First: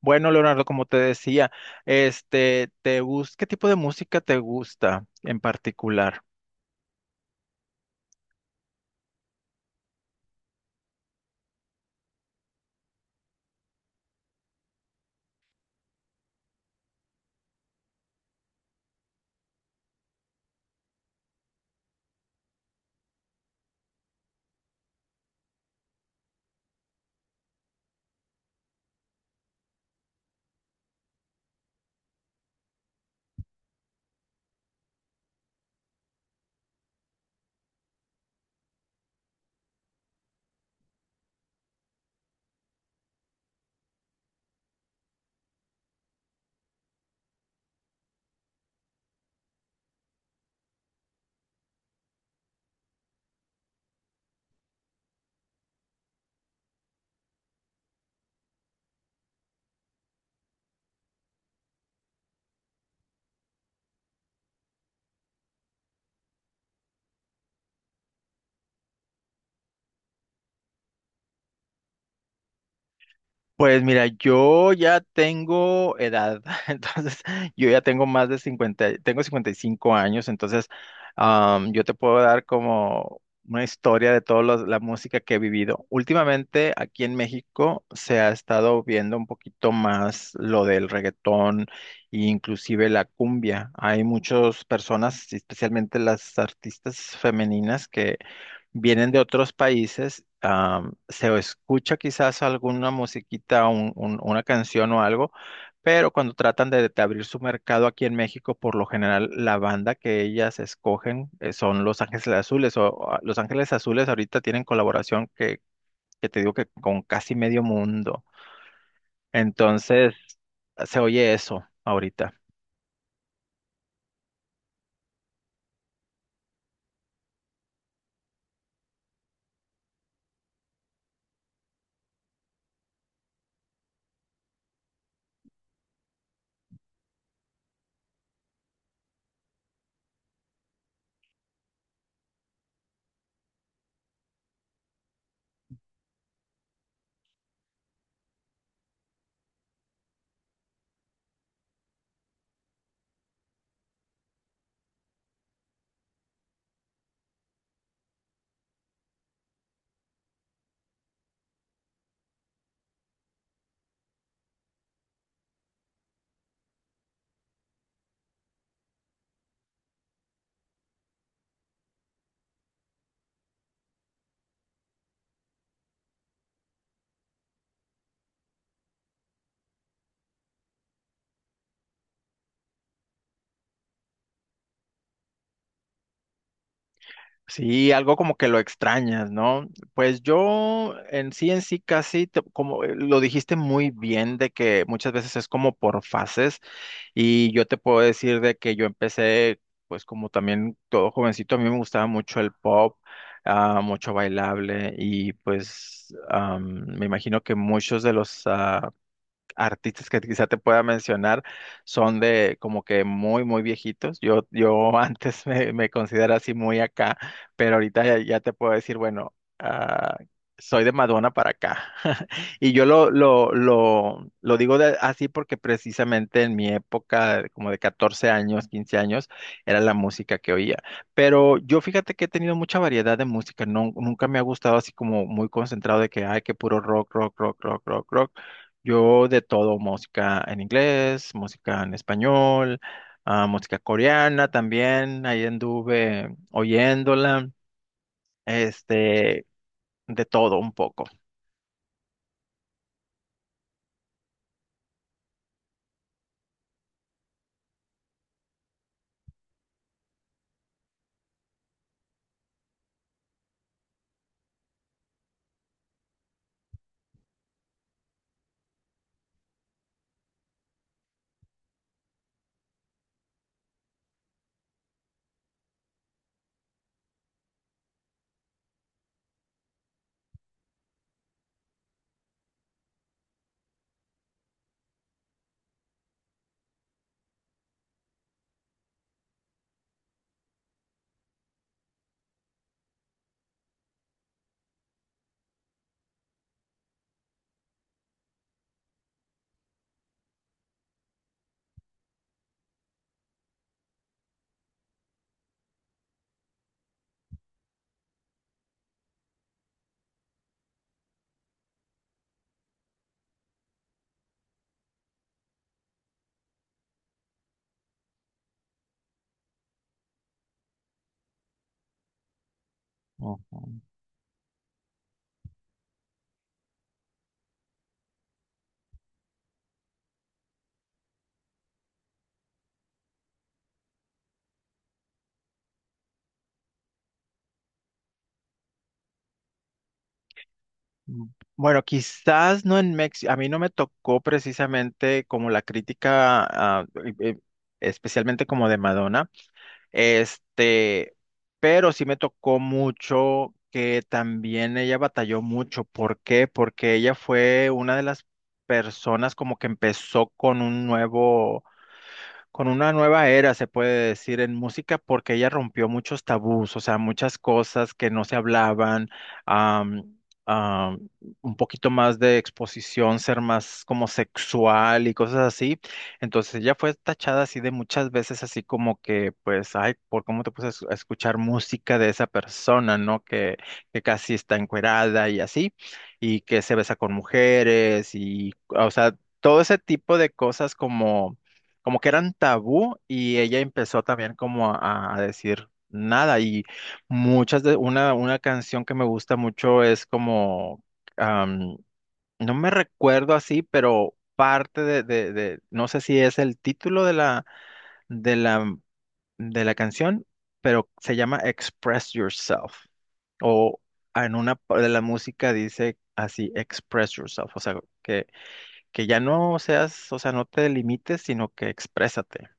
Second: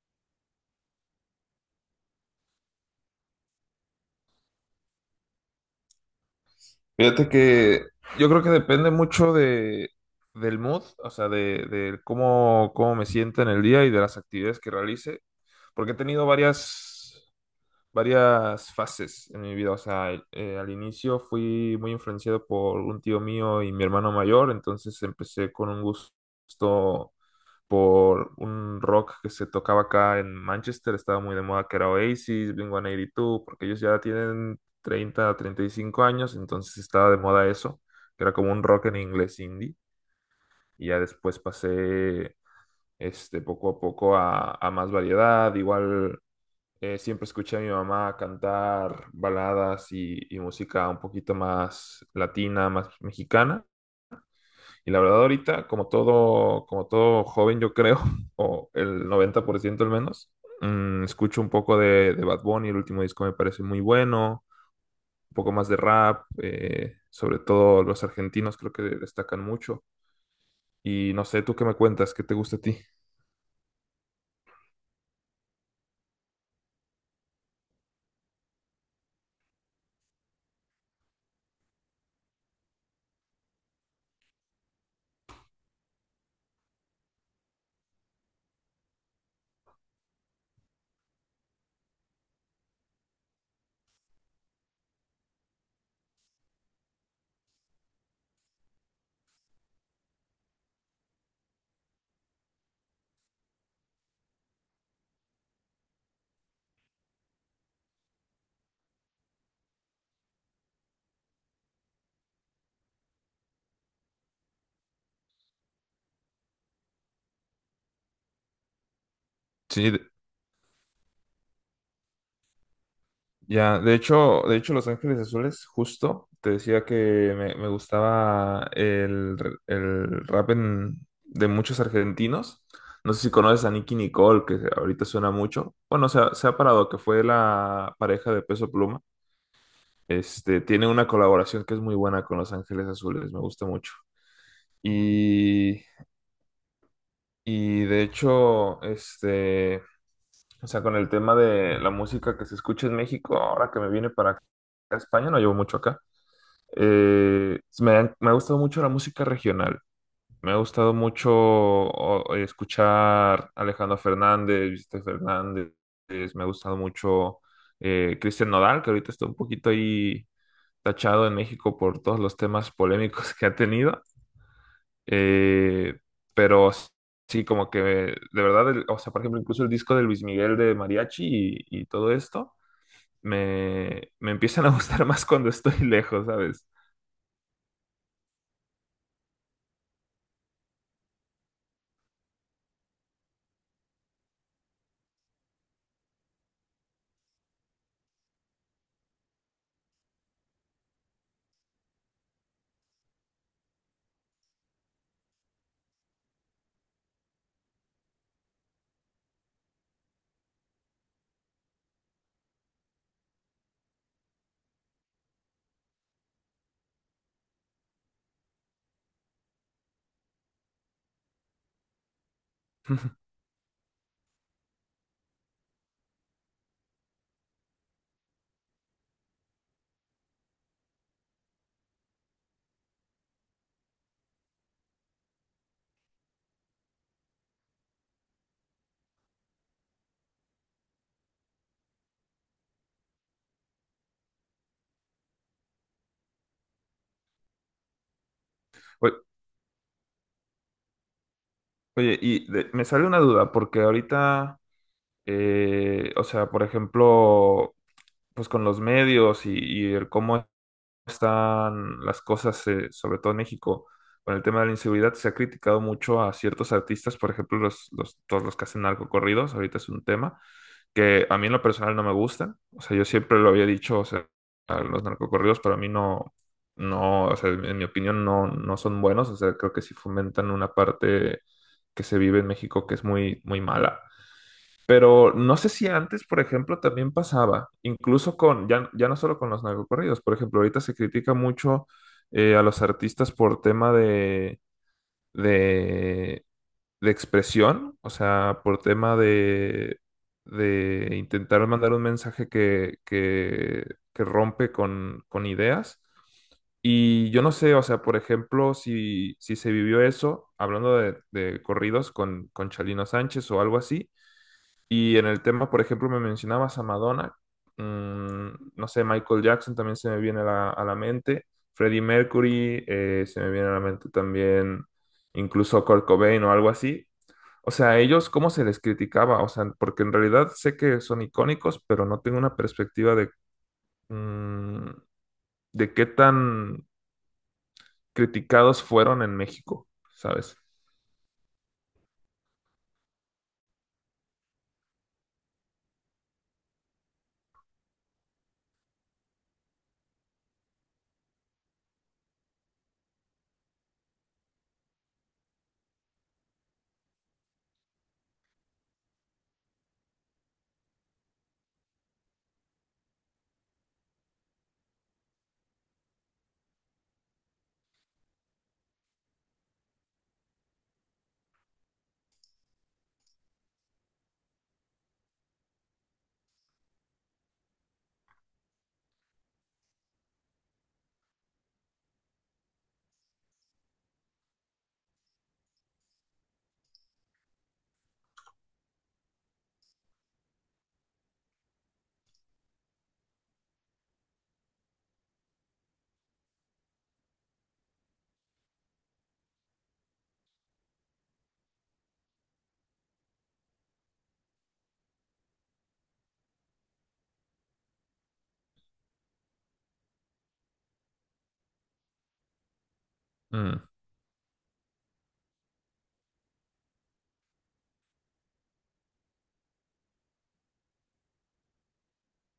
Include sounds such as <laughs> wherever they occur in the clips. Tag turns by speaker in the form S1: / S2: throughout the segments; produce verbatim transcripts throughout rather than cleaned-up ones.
S1: Bueno, Leonardo, como te decía, este, te gus- ¿qué tipo de música te gusta en particular?
S2: Fíjate que yo creo que depende mucho de, del mood, o sea, de, de cómo, cómo me sienta en el día y de las actividades que realice, porque he tenido varias, varias fases en mi vida, o sea, el- eh, al inicio fui muy influenciado por un tío mío y mi hermano mayor, entonces empecé con un gusto por un rock que se tocaba acá en Manchester, estaba muy de moda, que era Oasis, Blink ciento ochenta y dos, porque ellos ya tienen treinta treinta y cinco años, entonces estaba de moda eso, que era como un rock en inglés indie. Y ya después pasé este, poco a poco a, a más variedad. Igual eh, siempre escuché a mi mamá cantar baladas y, y música un poquito más latina, más mexicana. Y la verdad ahorita, como todo, como todo joven, yo creo, <laughs> o el noventa por ciento al menos, mm, escucho un poco de, de Bad Bunny. El último disco me parece muy bueno, un poco más de rap, eh, sobre todo los argentinos creo que destacan mucho. Y no sé, ¿tú qué me cuentas? ¿Qué te gusta a ti?
S1: Pues mira, yo ya tengo edad, <laughs> entonces yo ya tengo más de cincuenta, tengo cincuenta y cinco años, entonces am, yo te puedo dar como una historia de toda la música que he vivido. Últimamente aquí en México se ha estado viendo un poquito más lo del reggaetón e inclusive la cumbia. Hay muchas personas, especialmente las artistas femeninas, que vienen de otros países, am, se escucha quizás alguna musiquita, un- un- una canción o algo, pero cuando tratan de, de abrir su mercado aquí en México, por lo general la banda que ellas escogen eh, son Los Ángeles Azules o o, ah, Los Ángeles Azules ahorita tienen colaboración que, que te digo que con casi medio mundo.
S2: Sí.
S1: Entonces, se oye eso ahorita.
S2: Ya, de hecho, de hecho, Los Ángeles Azules, justo, te decía que me, me gustaba el, r- el rap en- de muchos argentinos. No sé si conoces a Nicki Nicole, que ahorita suena mucho. Bueno, se ha, se ha parado, que fue la pareja de Peso Pluma. Este, tiene una colaboración que es muy buena con Los Ángeles Azules, me gusta mucho. Y, y de hecho, este, o sea, con el tema de la música que se escucha en México, ahora que me vine para acá, a España. No llevo mucho acá. Eh, me han- me ha gustado mucho la música regional. Me ha gustado mucho o- escuchar Alejandro Fernández, Vicente Fernández. Me ha gustado mucho eh, Cristian Nodal, que ahorita está un poquito ahí tachado en México por todos los temas polémicos <laughs> que ha tenido. Eh, pero sí, como que de verdad, el- o sea, por ejemplo, incluso el disco de Luis Miguel de Mariachi y, y todo esto, me, me empiezan a gustar <laughs> más cuando estoy lejos, ¿sabes?
S1: Sí, algo como que lo extrañas, ¿no? Pues yo en sí, en sí, casi, te- como eh, lo dijiste muy bien, de que muchas veces es como por fases. Y yo te puedo decir de que yo empecé, pues como también todo jovencito, a mí me gustaba mucho el pop, ah, mucho bailable y pues am, me imagino que muchos de los ah, artistas que quizá te pueda mencionar son de como que muy, muy viejitos. Yo, yo <laughs> antes me, me considero así muy acá, pero ahorita ya, ya te puedo decir, bueno, ah, soy de Madonna para acá. <laughs> Y yo lo,
S2: <laughs>
S1: lo, lo, lo digo de- así porque precisamente en mi época, como de catorce años, quince años, era la música que oía. Pero yo fíjate que he tenido mucha variedad de música, no, nunca me ha gustado así como muy concentrado de que, ay, que puro rock, rock, rock, rock, rock, rock. Yo de todo, música en inglés, música en español, ah, música coreana también, ahí anduve oyéndola, este, de todo un poco.
S2: Oye, y de- me sale una duda, porque ahorita, eh, o sea, por ejemplo, pues con los medios y, y el cómo están las cosas, eh, sobre todo en México, con el tema de la inseguridad, se ha criticado mucho a ciertos artistas, por ejemplo, los, los, todos los que hacen narcocorridos. Ahorita es un tema que a mí en lo personal no me gusta. O sea, yo siempre lo había dicho, o sea, a los narcocorridos para mí no, no, o sea, en mi opinión no, no son buenos. O sea, creo que sí fomentan una parte que se vive en México que es muy, muy mala. Pero no sé si antes, por ejemplo, también pasaba, incluso con, ya, ya no solo con los narcocorridos, por ejemplo, ahorita se critica mucho eh, a los artistas por tema de, de de expresión, o sea, por tema de, de intentar mandar un mensaje que, que, que rompe con, con ideas. Y yo no sé, o sea, por ejemplo, si, si se vivió eso, hablando de, de corridos con, con Chalino Sánchez o algo así, y en el tema, por ejemplo, me mencionabas a Madonna. mm, no sé, Michael Jackson también se me viene a la, a la mente, Freddie Mercury eh, se me viene a
S1: Ujú.
S2: la mente también, incluso Kurt Cobain o algo así. O sea, a ellos, ¿cómo se les criticaba? O sea, porque en realidad sé que son icónicos, pero no tengo una perspectiva de, mm, de qué tan criticados fueron en México, ¿sabes?
S1: Bueno, quizás no en México, a mí no me tocó precisamente como la crítica, ah, eh, eh, especialmente como de Madonna. Este, pero sí me tocó mucho que también ella batalló mucho. ¿Por qué? Porque ella fue una de las personas como que empezó con un nuevo con una nueva era, se puede decir, en música, porque ella rompió muchos tabús, o sea, muchas cosas que no se hablaban, am, am, un poquito más de exposición, ser más como sexual y cosas así. Entonces ella fue tachada así de muchas veces, así como que, pues, ay, ¿por cómo te puedes a escuchar música de esa persona, no? Que, que casi está encuerada y así, y que se besa con mujeres y, o sea, todo ese tipo de cosas como como que eran tabú y ella empezó también como a, a decir nada y muchas de una una canción que me gusta mucho es como am, no me recuerdo así, pero parte de, de de no sé si es el título de la de la de la canción, pero se llama Express Yourself
S2: Mm.
S1: o en una pa- de la música dice así Express Yourself, o sea que que ya no seas, o sea, no te limites, sino que exprésate.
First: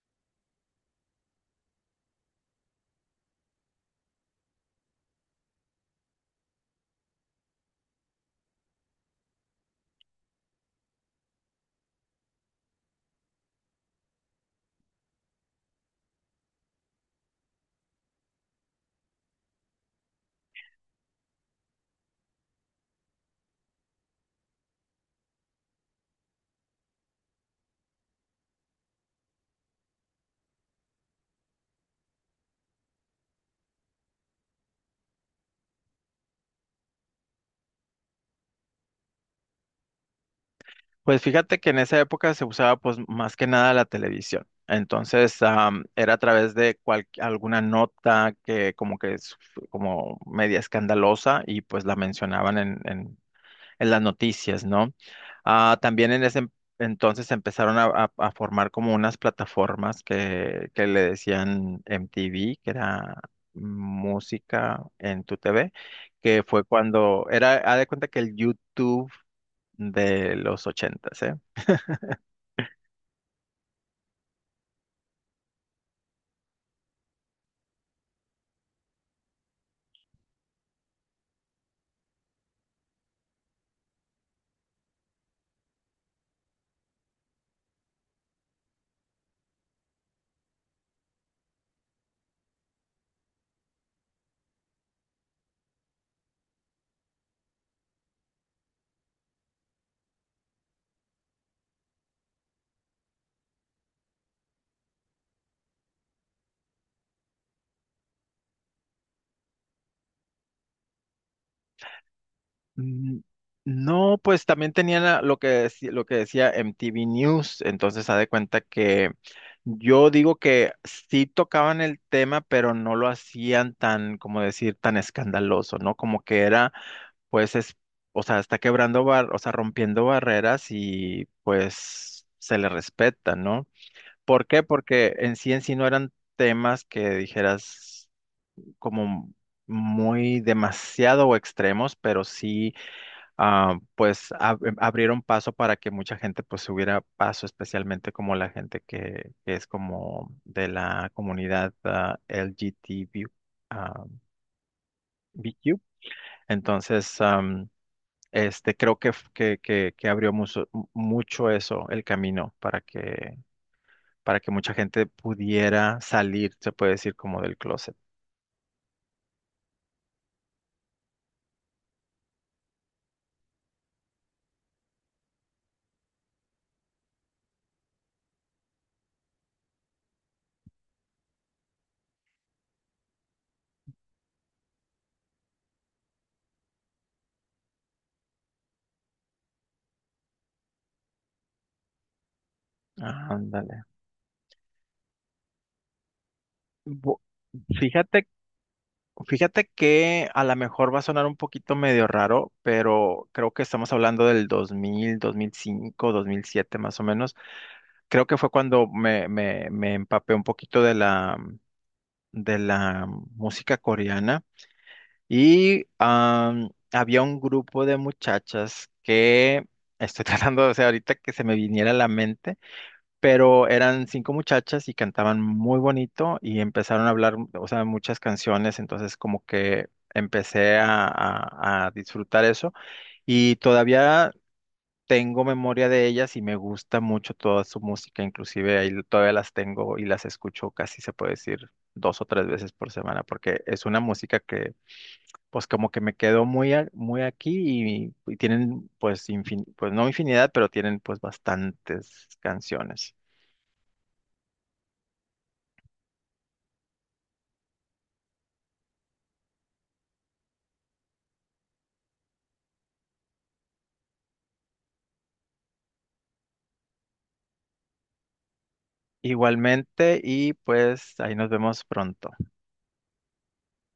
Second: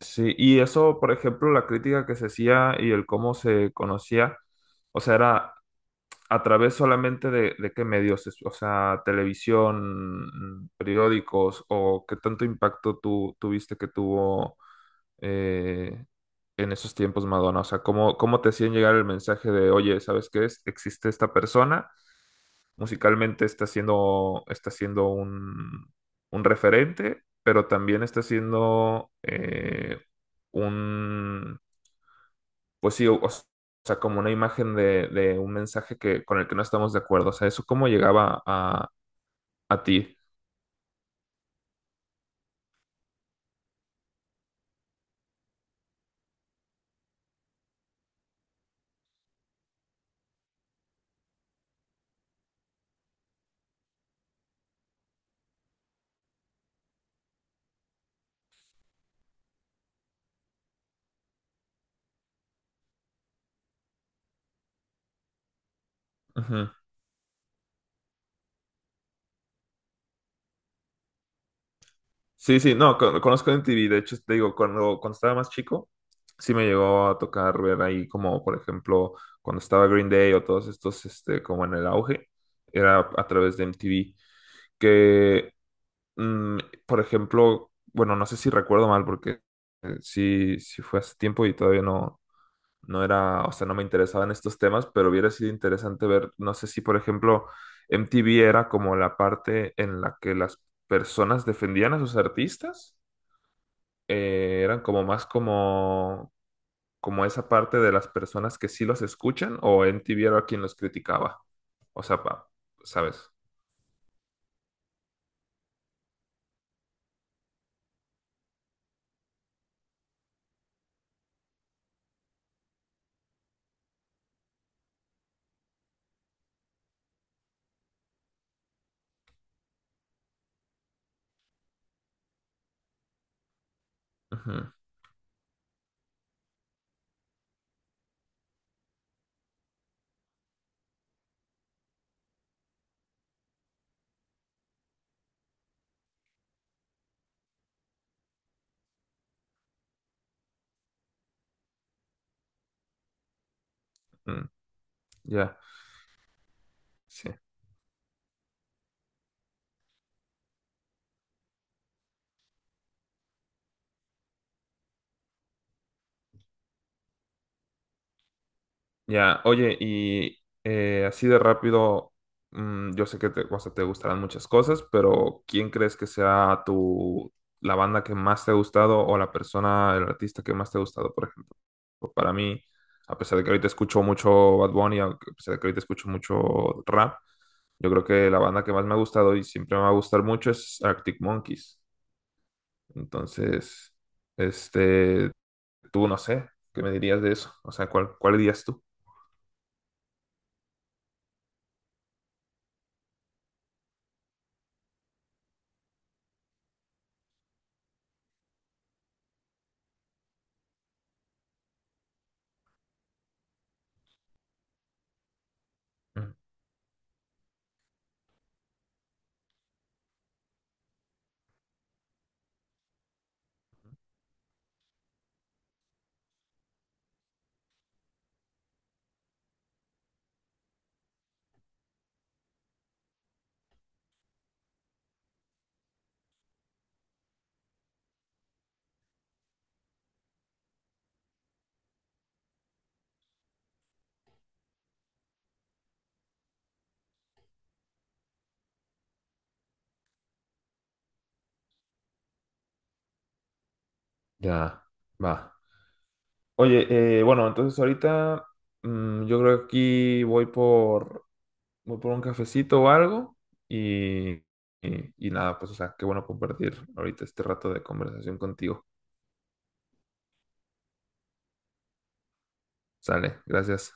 S2: Sí, y eso, por ejemplo, la crítica que se hacía y el cómo se conocía, o sea, era a través solamente de, de qué medios, es- o sea, televisión, mm, periódicos, o qué tanto impacto tú tuviste que tuvo eh, en esos tiempos Madonna, o sea, cómo, cómo te hacían llegar el mensaje de, oye, ¿sabes qué es? Existe esta persona. Musicalmente está siendo, está siendo un, un referente, pero también está siendo eh, un, pues sí, o, o sea, como una imagen de, de un mensaje que, con el que no estamos de acuerdo. O sea, ¿eso cómo llegaba a, a ti?
S1: Pues fíjate que en esa época se usaba pues más que nada la televisión. Entonces, am, era a través de cual- alguna nota que como que es como media escandalosa y pues la mencionaban en, en en las noticias, ¿no? Ah, también en ese entonces empezaron a, a- a formar como unas plataformas que, que le decían M T V, que era música en tu T V, que fue
S2: Ujú.
S1: cuando era, haz de cuenta, que el YouTube de los ochentas, eh.
S2: Sí, sí, no, con- conozco M T V, de hecho, te digo, cuando, cuando estaba más chico, sí me llegó a tocar ver ahí como, por ejemplo, cuando estaba Green Day o todos estos, este, como en el auge, era a través de M T V, que, mm, por ejemplo, bueno, no sé si recuerdo mal, porque eh, sí, sí fue hace tiempo y todavía no, no era, o sea, no me interesaban estos temas, pero hubiera sido interesante ver, no sé si, por ejemplo, M T V era como la parte en la que las personas defendían a sus artistas eh, eran como más como, como esa parte de las personas que sí los escuchan o M T V era quien los criticaba. O sea, pa-
S1: Mm.
S2: ¿sabes?
S1: No, pues también tenía la- lo que, deci- lo que decía M T V News, entonces haz de cuenta que yo digo que sí tocaban el tema, pero no lo hacían tan, como decir, tan escandaloso, ¿no? Como que era, pues, es, o sea, está quebrando, bar, o sea, rompiendo barreras y pues se le respeta, ¿no? ¿Por qué?
S2: Ujú,
S1: Porque en sí en sí no eran temas que dijeras como muy demasiado o extremos, pero sí ah, pues ab- em, abrieron paso para que mucha gente pues hubiera paso, especialmente como la gente que, que es como de la comunidad ah, L G T B, ah,
S2: mm, ya,
S1: B Q. Entonces,
S2: sí.
S1: am, este, creo que, f- que, que, que abrió mucho, mucho eso, el camino para que, para que mucha gente pudiera salir, se puede decir, como del closet.
S2: Ya, oye, y eh, así de rápido, mm, yo sé que te, o sea, te gustarán muchas cosas, pero ¿quién crees que sea tu, la banda que más te ha gustado o la persona, el artista que más te ha gustado, por ejemplo? Pues para mí, a pesar de que ahorita escucho mucho Bad Bunny, a pesar de que ahorita escucho mucho rap, yo creo que la banda que más me ha gustado y siempre me va a gustar mucho es Arctic Monkeys.
S1: Ah, ándale.
S2: Entonces, este, tú no sé, ¿qué me
S1: Bu-
S2: dirías de eso? O sea, ¿cuál,
S1: Fíjate
S2: cuál dirías tú?
S1: Fíjate que a lo mejor va a sonar un poquito medio raro, pero creo que estamos hablando del dos dos mil, dos mil cinco, dos mil siete, más o menos. Creo que fue cuando me, me, me empapé un poquito de la, de la música coreana y am, había un grupo de muchachas que estoy <laughs> tratando, o sea, ahorita que se me viniera a la mente, pero eran cinco muchachas y cantaban muy bonito y empezaron a hablar, o sea, muchas canciones, entonces como que empecé a, a- a disfrutar eso y todavía tengo memoria de ellas y me gusta mucho toda su música, inclusive ahí todavía las tengo y las escucho, casi se puede decir, dos o tres veces por semana, porque es una música que pues como que me quedó muy, a- muy aquí, y, y tienen pues infin- pues no infinidad, pero tienen pues bastantes canciones.
S2: Ya, va. Oye, eh, bueno, entonces ahorita mm, yo creo que aquí voy por, voy por un cafecito o algo y, y, y nada, pues o sea, qué bueno compartir ahorita este rato de conversación contigo.
S1: Igualmente y pues ahí nos vemos pronto.
S2: Sale, gracias.